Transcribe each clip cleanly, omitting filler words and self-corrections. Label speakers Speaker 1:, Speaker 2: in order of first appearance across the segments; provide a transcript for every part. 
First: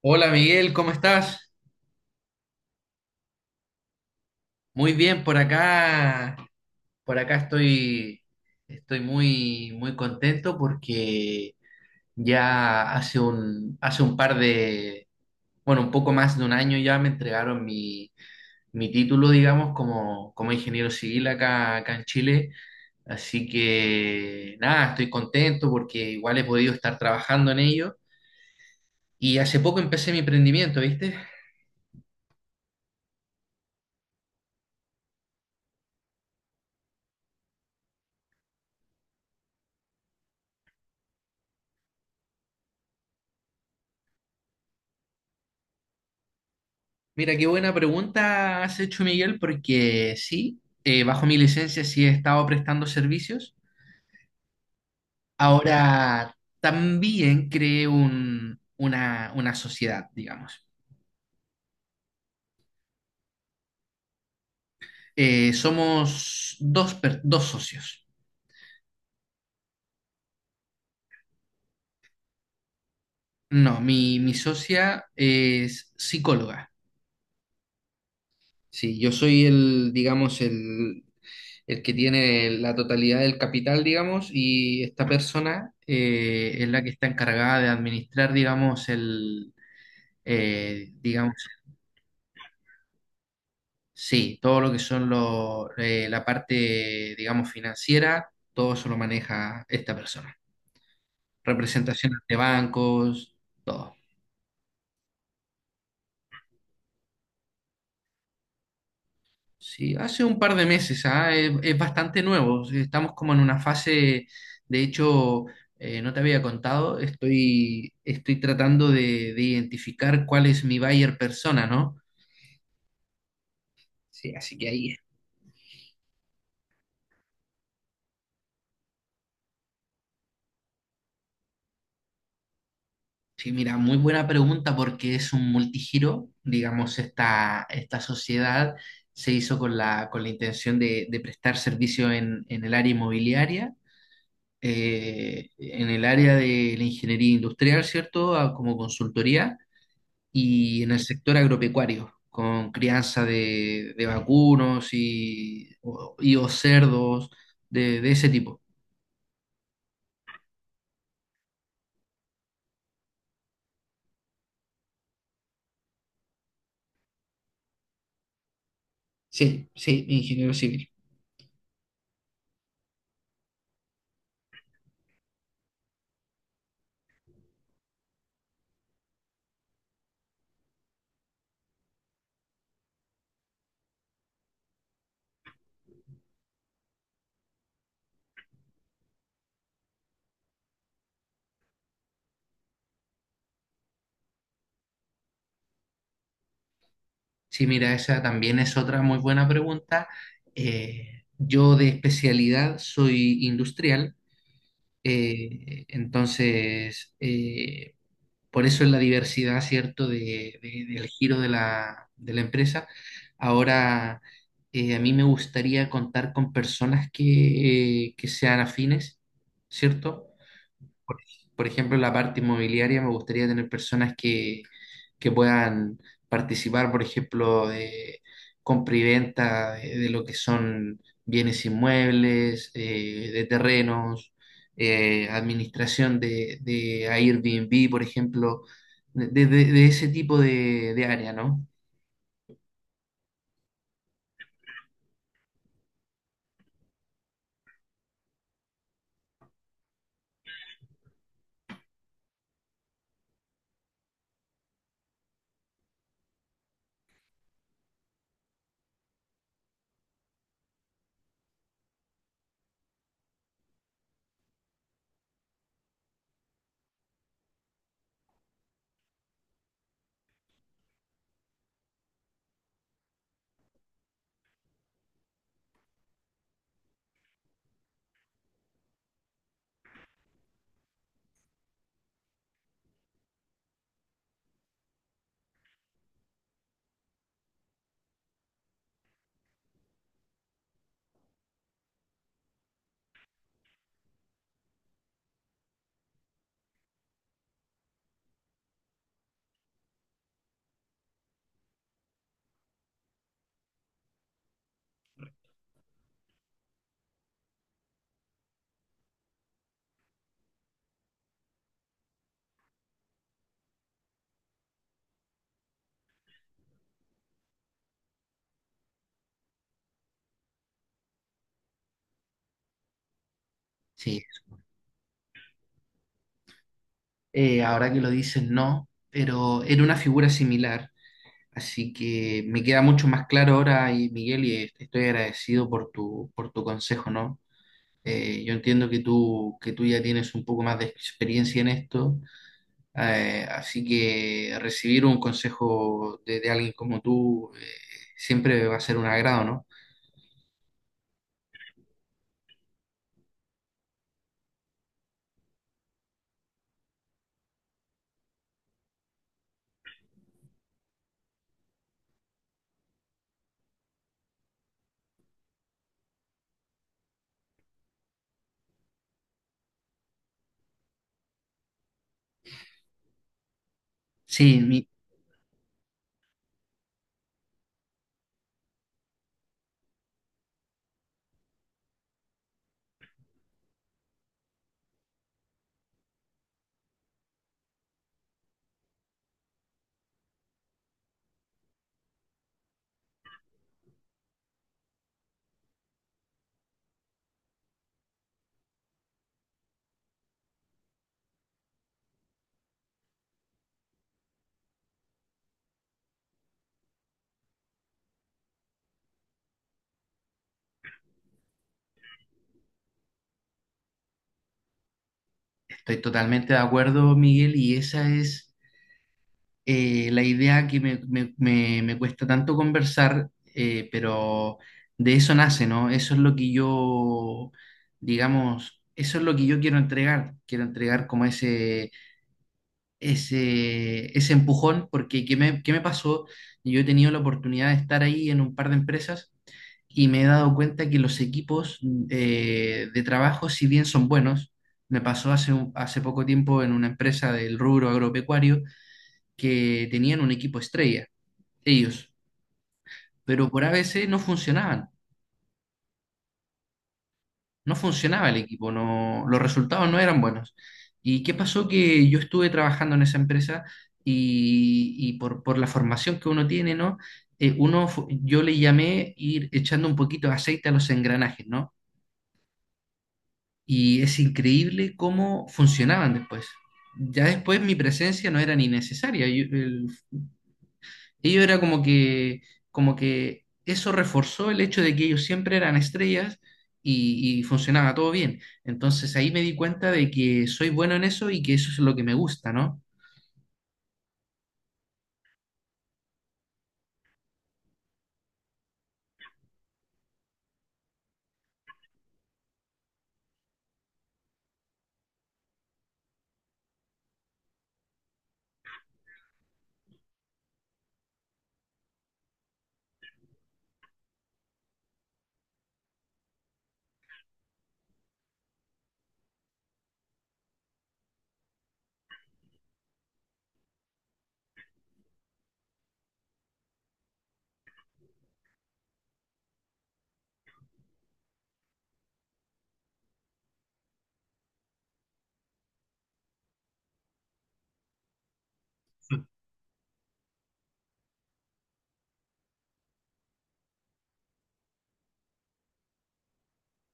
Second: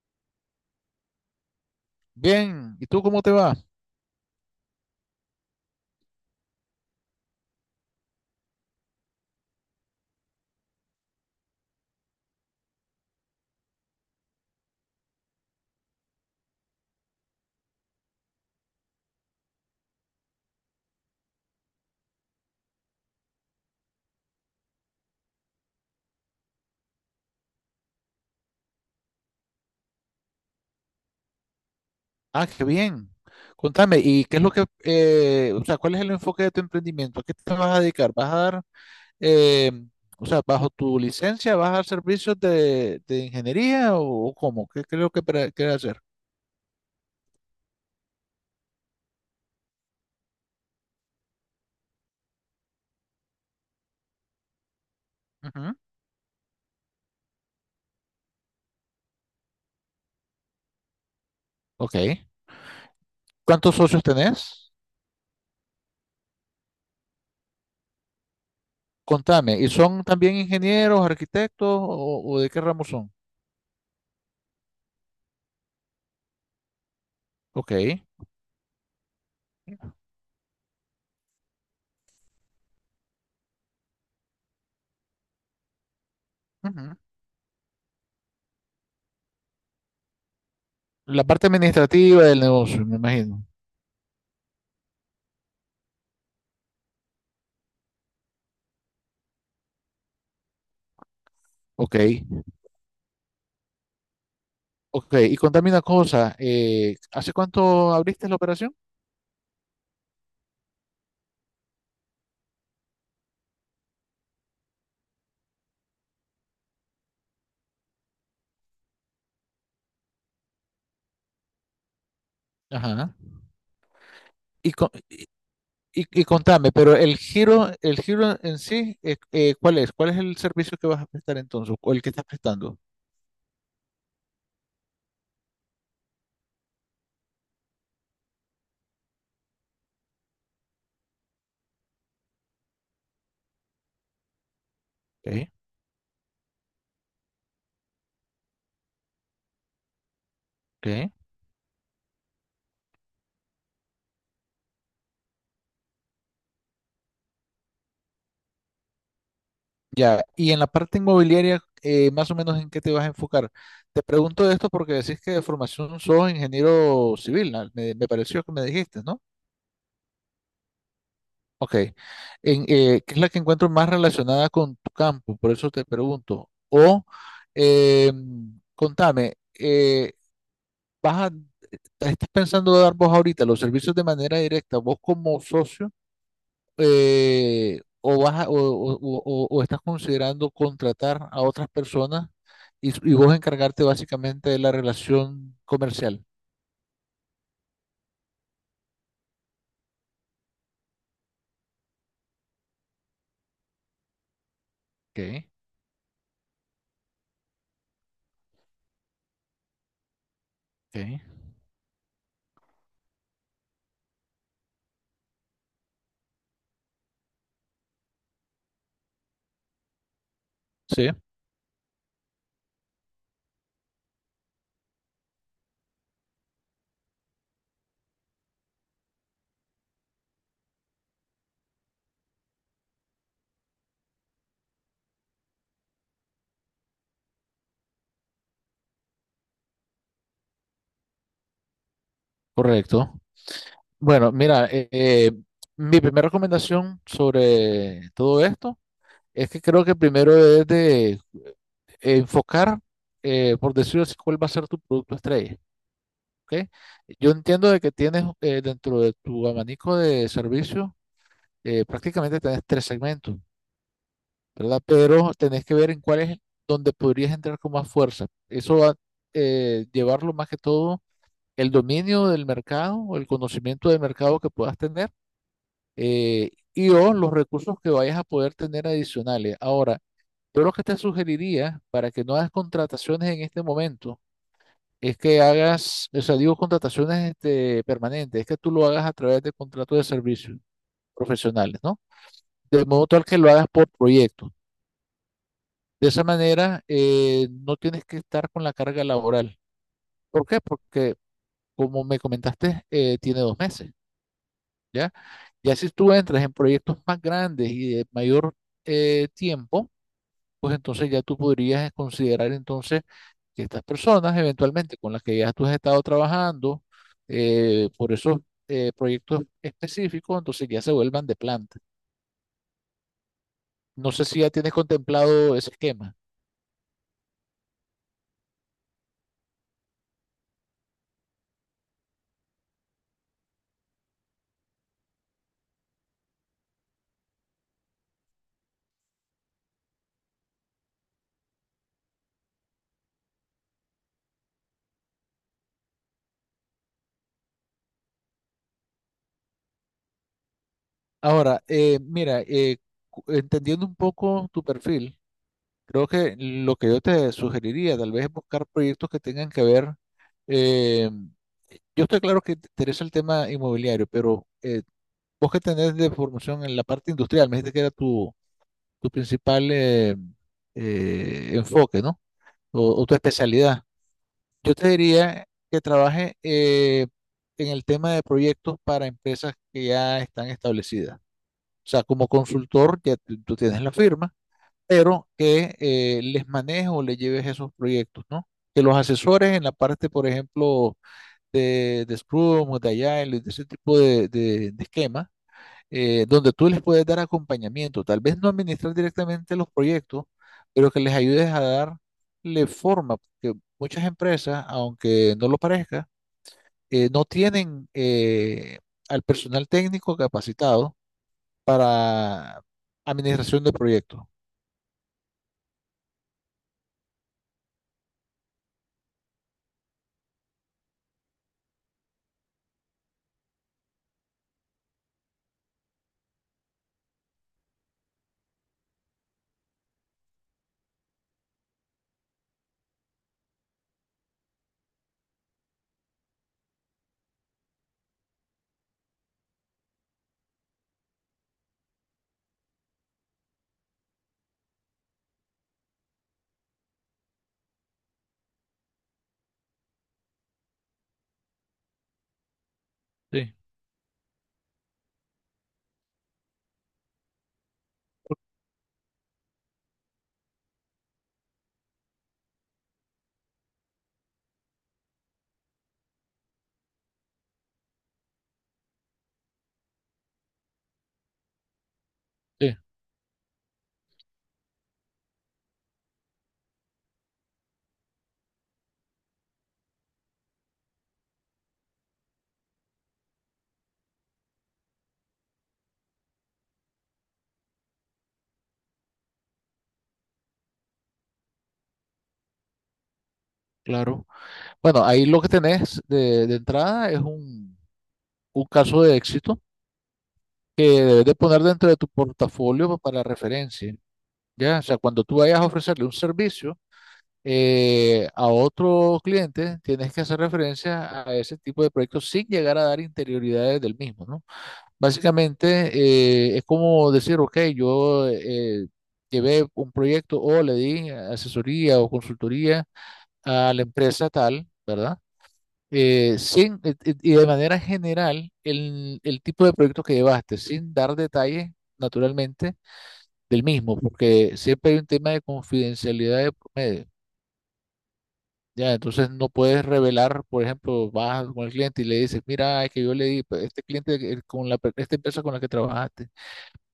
Speaker 1: Hola Miguel, ¿cómo estás?
Speaker 2: Bien, ¿y tú cómo te va?
Speaker 1: Muy bien por acá. Por acá estoy, estoy muy, muy contento porque hace un par de, bueno, un poco más de un año ya me entregaron mi título, digamos, como ingeniero civil acá en Chile. Así que nada, estoy contento porque igual he podido estar trabajando en ello. Y hace poco empecé mi emprendimiento, ¿viste?
Speaker 2: Ah, qué bien. Contame, ¿y qué es lo que, o sea, cuál es el enfoque de tu emprendimiento? ¿A qué te vas a dedicar? ¿Vas a dar, eh, o sea, bajo tu licencia, vas a dar servicios de ingeniería o cómo? ¿Qué creo que quieres hacer?
Speaker 1: Mira, qué buena pregunta has hecho, Miguel, porque sí, bajo mi licencia sí he estado prestando servicios.
Speaker 2: Ujú.
Speaker 1: Ahora también creé una sociedad, digamos.
Speaker 2: Ok. ¿Cuántos socios tenés?
Speaker 1: Somos dos, dos socios.
Speaker 2: Contame, ¿y son también ingenieros, arquitectos o de qué ramo son?
Speaker 1: No, mi socia es psicóloga.
Speaker 2: Ok.
Speaker 1: Sí, yo soy el que tiene la totalidad del capital, digamos, y esta persona es la que
Speaker 2: Ujú.
Speaker 1: está encargada de administrar, digamos, eh,
Speaker 2: La
Speaker 1: digamos,
Speaker 2: parte administrativa del negocio, me imagino.
Speaker 1: sí, todo lo que son la parte, digamos, financiera, todo eso lo maneja esta persona.
Speaker 2: Ok.
Speaker 1: Representaciones de bancos, todo.
Speaker 2: Ok, y contame una cosa, ¿hace cuánto abriste la operación?
Speaker 1: Sí, hace un par de meses, ah, es bastante nuevo. Estamos como en una fase, de hecho, no te había contado, estoy tratando de identificar cuál es mi buyer persona, ¿no?
Speaker 2: Ajá.
Speaker 1: Sí, así que
Speaker 2: Y, co-
Speaker 1: ahí
Speaker 2: y contame, pero el giro en sí, ¿cuál es? ¿Cuál es el servicio que vas a prestar entonces? ¿O el que estás prestando?
Speaker 1: sí, mira, muy buena pregunta porque es un multigiro, digamos, esta sociedad se hizo con con la intención de prestar servicio en el área inmobiliaria,
Speaker 2: Ok,
Speaker 1: en el área de la ingeniería industrial, ¿cierto? A- como consultoría y en el
Speaker 2: ok.
Speaker 1: sector agropecuario, con crianza de vacunos y o cerdos, de ese tipo.
Speaker 2: Ya, y en la parte inmobiliaria, más o menos en qué te vas a enfocar. Te pregunto esto porque decís que de formación sos ingeniero civil, ¿no? Me pareció que me dijiste, ¿no?
Speaker 1: Sí, sí, ingeniero civil.
Speaker 2: Ok. En, ¿qué es la que encuentro más relacionada con tu campo? Por eso te pregunto. O eh, contame, ¿vas a- ¿estás pensando dar vos ahorita los servicios de manera directa, vos como socio, o, o estás considerando contratar a otras personas y vos encargarte básicamente de la relación comercial?
Speaker 1: Sí, mira, esa también es otra muy buena pregunta. Yo de especialidad soy industrial,
Speaker 2: Ok,
Speaker 1: eh, entonces eh, por eso es la diversidad, ¿cierto?, del
Speaker 2: ok.
Speaker 1: giro de de la empresa. Ahora, a mí me gustaría contar con personas que sean afines, ¿cierto?
Speaker 2: Sí,
Speaker 1: Por, por ejemplo, en la parte inmobiliaria me gustaría tener personas que puedan participar, por ejemplo, de compra y venta de lo que son bienes inmuebles, de terrenos, administración de Airbnb, por ejemplo, de, de ese tipo de área, ¿no?
Speaker 2: correcto. Bueno, mira, mi primera recomendación sobre todo esto es que creo que primero es de enfocar, por decirlo así, cuál va a ser tu producto estrella, ¿ok? Yo entiendo de que tienes dentro de tu abanico de servicios, prácticamente tenés tres segmentos, ¿verdad? Pero tenés que ver en cuál es donde podrías entrar con más fuerza. Eso va a llevarlo más que todo el dominio del mercado o el conocimiento del mercado que puedas tener y o los recursos que vayas a poder tener adicionales. Ahora, yo lo que te sugeriría para que no hagas contrataciones en este momento es que hagas, o sea, digo contrataciones este, permanentes, es que tú lo hagas a través de contratos de servicios profesionales, ¿no? De modo tal que lo hagas por proyecto. De esa manera, no tienes que estar con la carga laboral. ¿Por qué? Porque, como me comentaste, tiene dos meses, ¿ya? Ya si tú entras en proyectos más grandes y de mayor tiempo, pues entonces ya tú podrías considerar entonces que estas personas eventualmente con las que ya tú has estado trabajando por esos proyectos específicos, entonces ya se vuelvan de planta. No
Speaker 1: Sí,
Speaker 2: sé si ya tienes contemplado ese esquema.
Speaker 1: Ahora que lo dices, no, pero era una figura similar. Así que me queda mucho más claro ahora, y Miguel, y estoy agradecido por por tu consejo, ¿no? Yo entiendo que que tú ya tienes un poco más de experiencia en esto, así que recibir un consejo de alguien como tú siempre va a ser un agrado, ¿no?
Speaker 2: Ahora, mira, entendiendo un poco tu perfil, creo que lo que yo te sugeriría tal vez es buscar proyectos que tengan que ver eh, yo estoy claro que te interesa el tema inmobiliario, pero vos que tenés de formación en la parte industrial, me dijiste que era tu, tu principal enfoque, ¿no? O tu especialidad.
Speaker 1: Sí,
Speaker 2: Yo
Speaker 1: mi-
Speaker 2: te diría que trabaje en el tema de proyectos para empresas que ya están establecidas. O sea, como consultor, ya tú tienes la firma, pero que les manejes o les lleves esos proyectos, ¿no? Que los asesores en la parte, por ejemplo, de Scrum o de Agile, de ese tipo de, de esquemas donde tú les puedes dar acompañamiento, tal vez no administrar directamente los proyectos, pero que les ayudes a darle forma, porque muchas empresas, aunque no lo parezca, no tienen al personal técnico capacitado para administración de proyectos.
Speaker 1: estoy totalmente de acuerdo, Miguel, y esa es la idea que me cuesta tanto conversar, pero de eso nace, ¿no? Eso es lo que yo, digamos, eso es lo que yo quiero entregar. Quiero entregar como ese empujón, porque qué me pasó? Yo he tenido la oportunidad de estar ahí en un par de empresas y me he dado cuenta que los equipos de trabajo, si bien son buenos, me pasó hace, un- hace poco tiempo en una empresa del rubro agropecuario que tenían un equipo estrella, ellos, pero
Speaker 2: Sí,
Speaker 1: por a ABC no funcionaban. No funcionaba el equipo, no, los resultados no eran buenos. ¿Y qué pasó? Que yo estuve trabajando en esa empresa y por la formación que uno tiene, ¿no? Uno, fu- yo le llamé ir echando un poquito de aceite a los engranajes, ¿no?
Speaker 2: sí,
Speaker 1: Y es increíble cómo funcionaban después. Ya después mi presencia no era ni necesaria. Yo- el ellos era como que eso reforzó el hecho de que ellos siempre eran estrellas y funcionaba todo bien. Entonces ahí me di cuenta de que soy bueno en eso y que eso es lo que me gusta, ¿no?
Speaker 2: claro. Bueno, ahí lo que tenés de entrada es un caso de éxito que debes de poner dentro de tu portafolio para referencia, ¿ya? O sea, cuando tú vayas a ofrecerle un servicio, a otro cliente, tienes que hacer referencia a ese tipo de proyectos sin llegar a dar interioridades del mismo, ¿no? Básicamente, es como decir, ok, yo llevé un proyecto o le di asesoría o consultoría a la empresa tal, ¿verdad? Sin, de manera general, el tipo de proyecto que llevaste, sin dar detalles, naturalmente, del mismo, porque siempre hay un tema de confidencialidad de por medio. Ya, entonces no puedes revelar, por ejemplo, vas con el cliente y le dices, mira, es que yo le di, pues, este cliente con la, esta empresa con la que trabajaste.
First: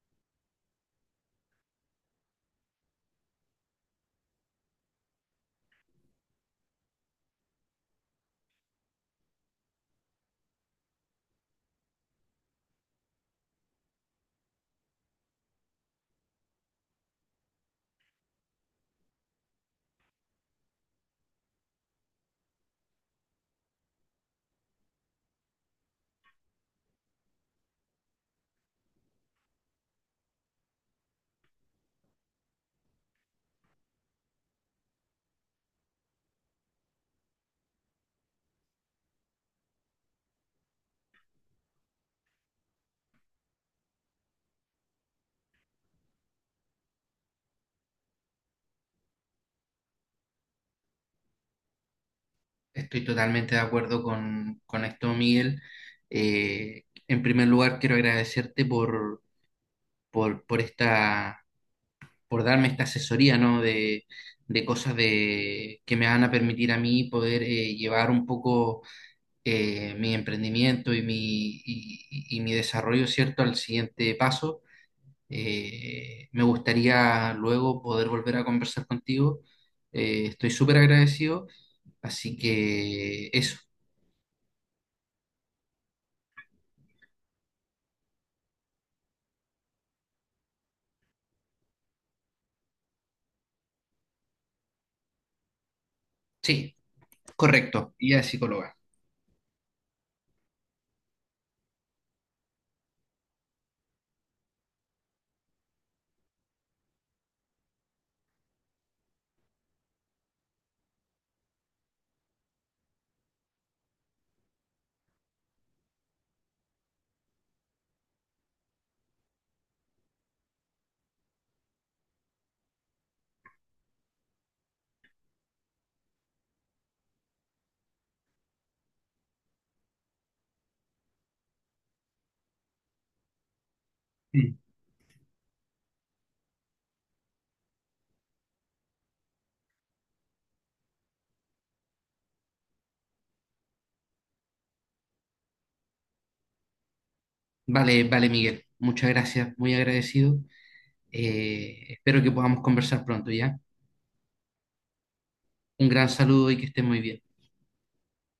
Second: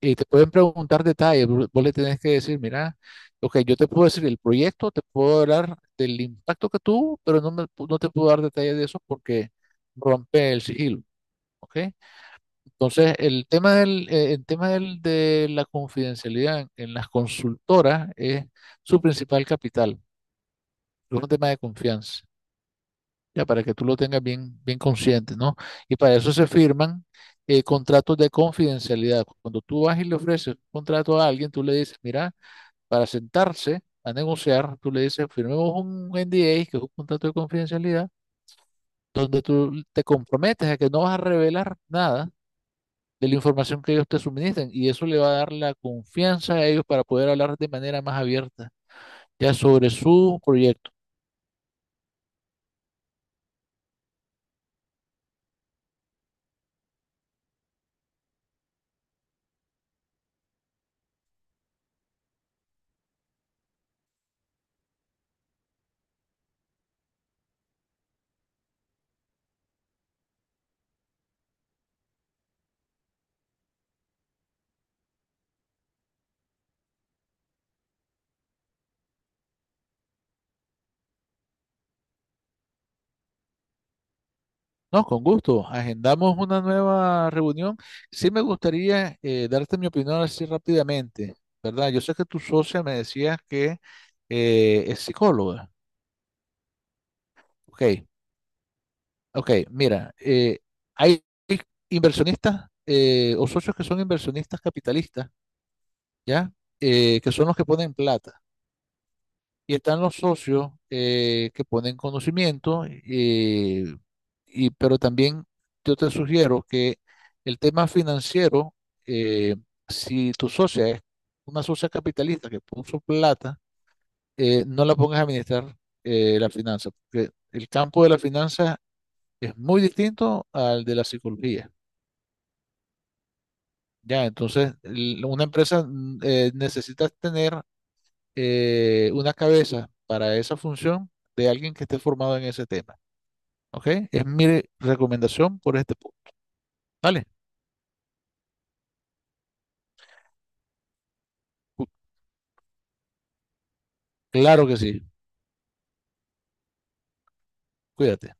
Speaker 2: Y te pueden preguntar detalles, vos le tenés que decir, mira, ok, yo te puedo decir el proyecto, te puedo hablar del impacto que tuvo, pero no, no te puedo dar detalles de eso porque rompe el sigilo, ¿ok? Entonces, el tema del, de la confidencialidad en las consultoras es su principal capital, es un tema de confianza. Ya para que tú lo tengas bien, bien consciente, ¿no? Y para eso se firman contratos de confidencialidad. Cuando tú vas y le ofreces un contrato a alguien, tú le dices, mira, para sentarse a negociar, tú le dices, firmemos un NDA, que es un contrato de confidencialidad, donde tú te comprometes a que no vas a revelar nada de la información que ellos te suministran y eso le va a dar la confianza a ellos para poder hablar de manera más abierta ya sobre su proyecto.
Speaker 1: Estoy totalmente de acuerdo con esto, Miguel. En primer lugar, quiero agradecerte por esta, por darme esta asesoría, ¿no? De cosas de, que me van a permitir a mí poder llevar un poco mi emprendimiento y y mi desarrollo, ¿cierto?, al siguiente paso. Me gustaría luego poder volver a conversar contigo. Estoy súper agradecido. Así que eso,
Speaker 2: No, con gusto. Agendamos una nueva reunión. Sí me gustaría darte mi opinión así rápidamente, ¿verdad? Yo sé que tu socia me decía que es psicóloga.
Speaker 1: sí,
Speaker 2: Ok,
Speaker 1: correcto, y guía psicóloga.
Speaker 2: ok, mira, hay inversionistas o socios que son inversionistas capitalistas, ¿ya? Que son los que ponen plata. Y están los socios que ponen conocimiento, y, pero también yo te sugiero que el tema financiero, eh, si tu socia es una socia capitalista que puso plata, no la pongas a administrar la finanza, porque el campo de la finanza es muy distinto al de la psicología. Ya,
Speaker 1: Mm.
Speaker 2: entonces, una empresa necesita tener una cabeza para esa función de alguien que esté formado en ese tema. ¿Ok? Es mi recomendación por este punto, ¿vale?
Speaker 1: Vale, vale, Miguel. Muchas gracias, muy agradecido. Espero que podamos conversar pronto, ¿ya?
Speaker 2: Claro que sí,
Speaker 1: Un gran saludo y que estés muy bien.
Speaker 2: cuídate.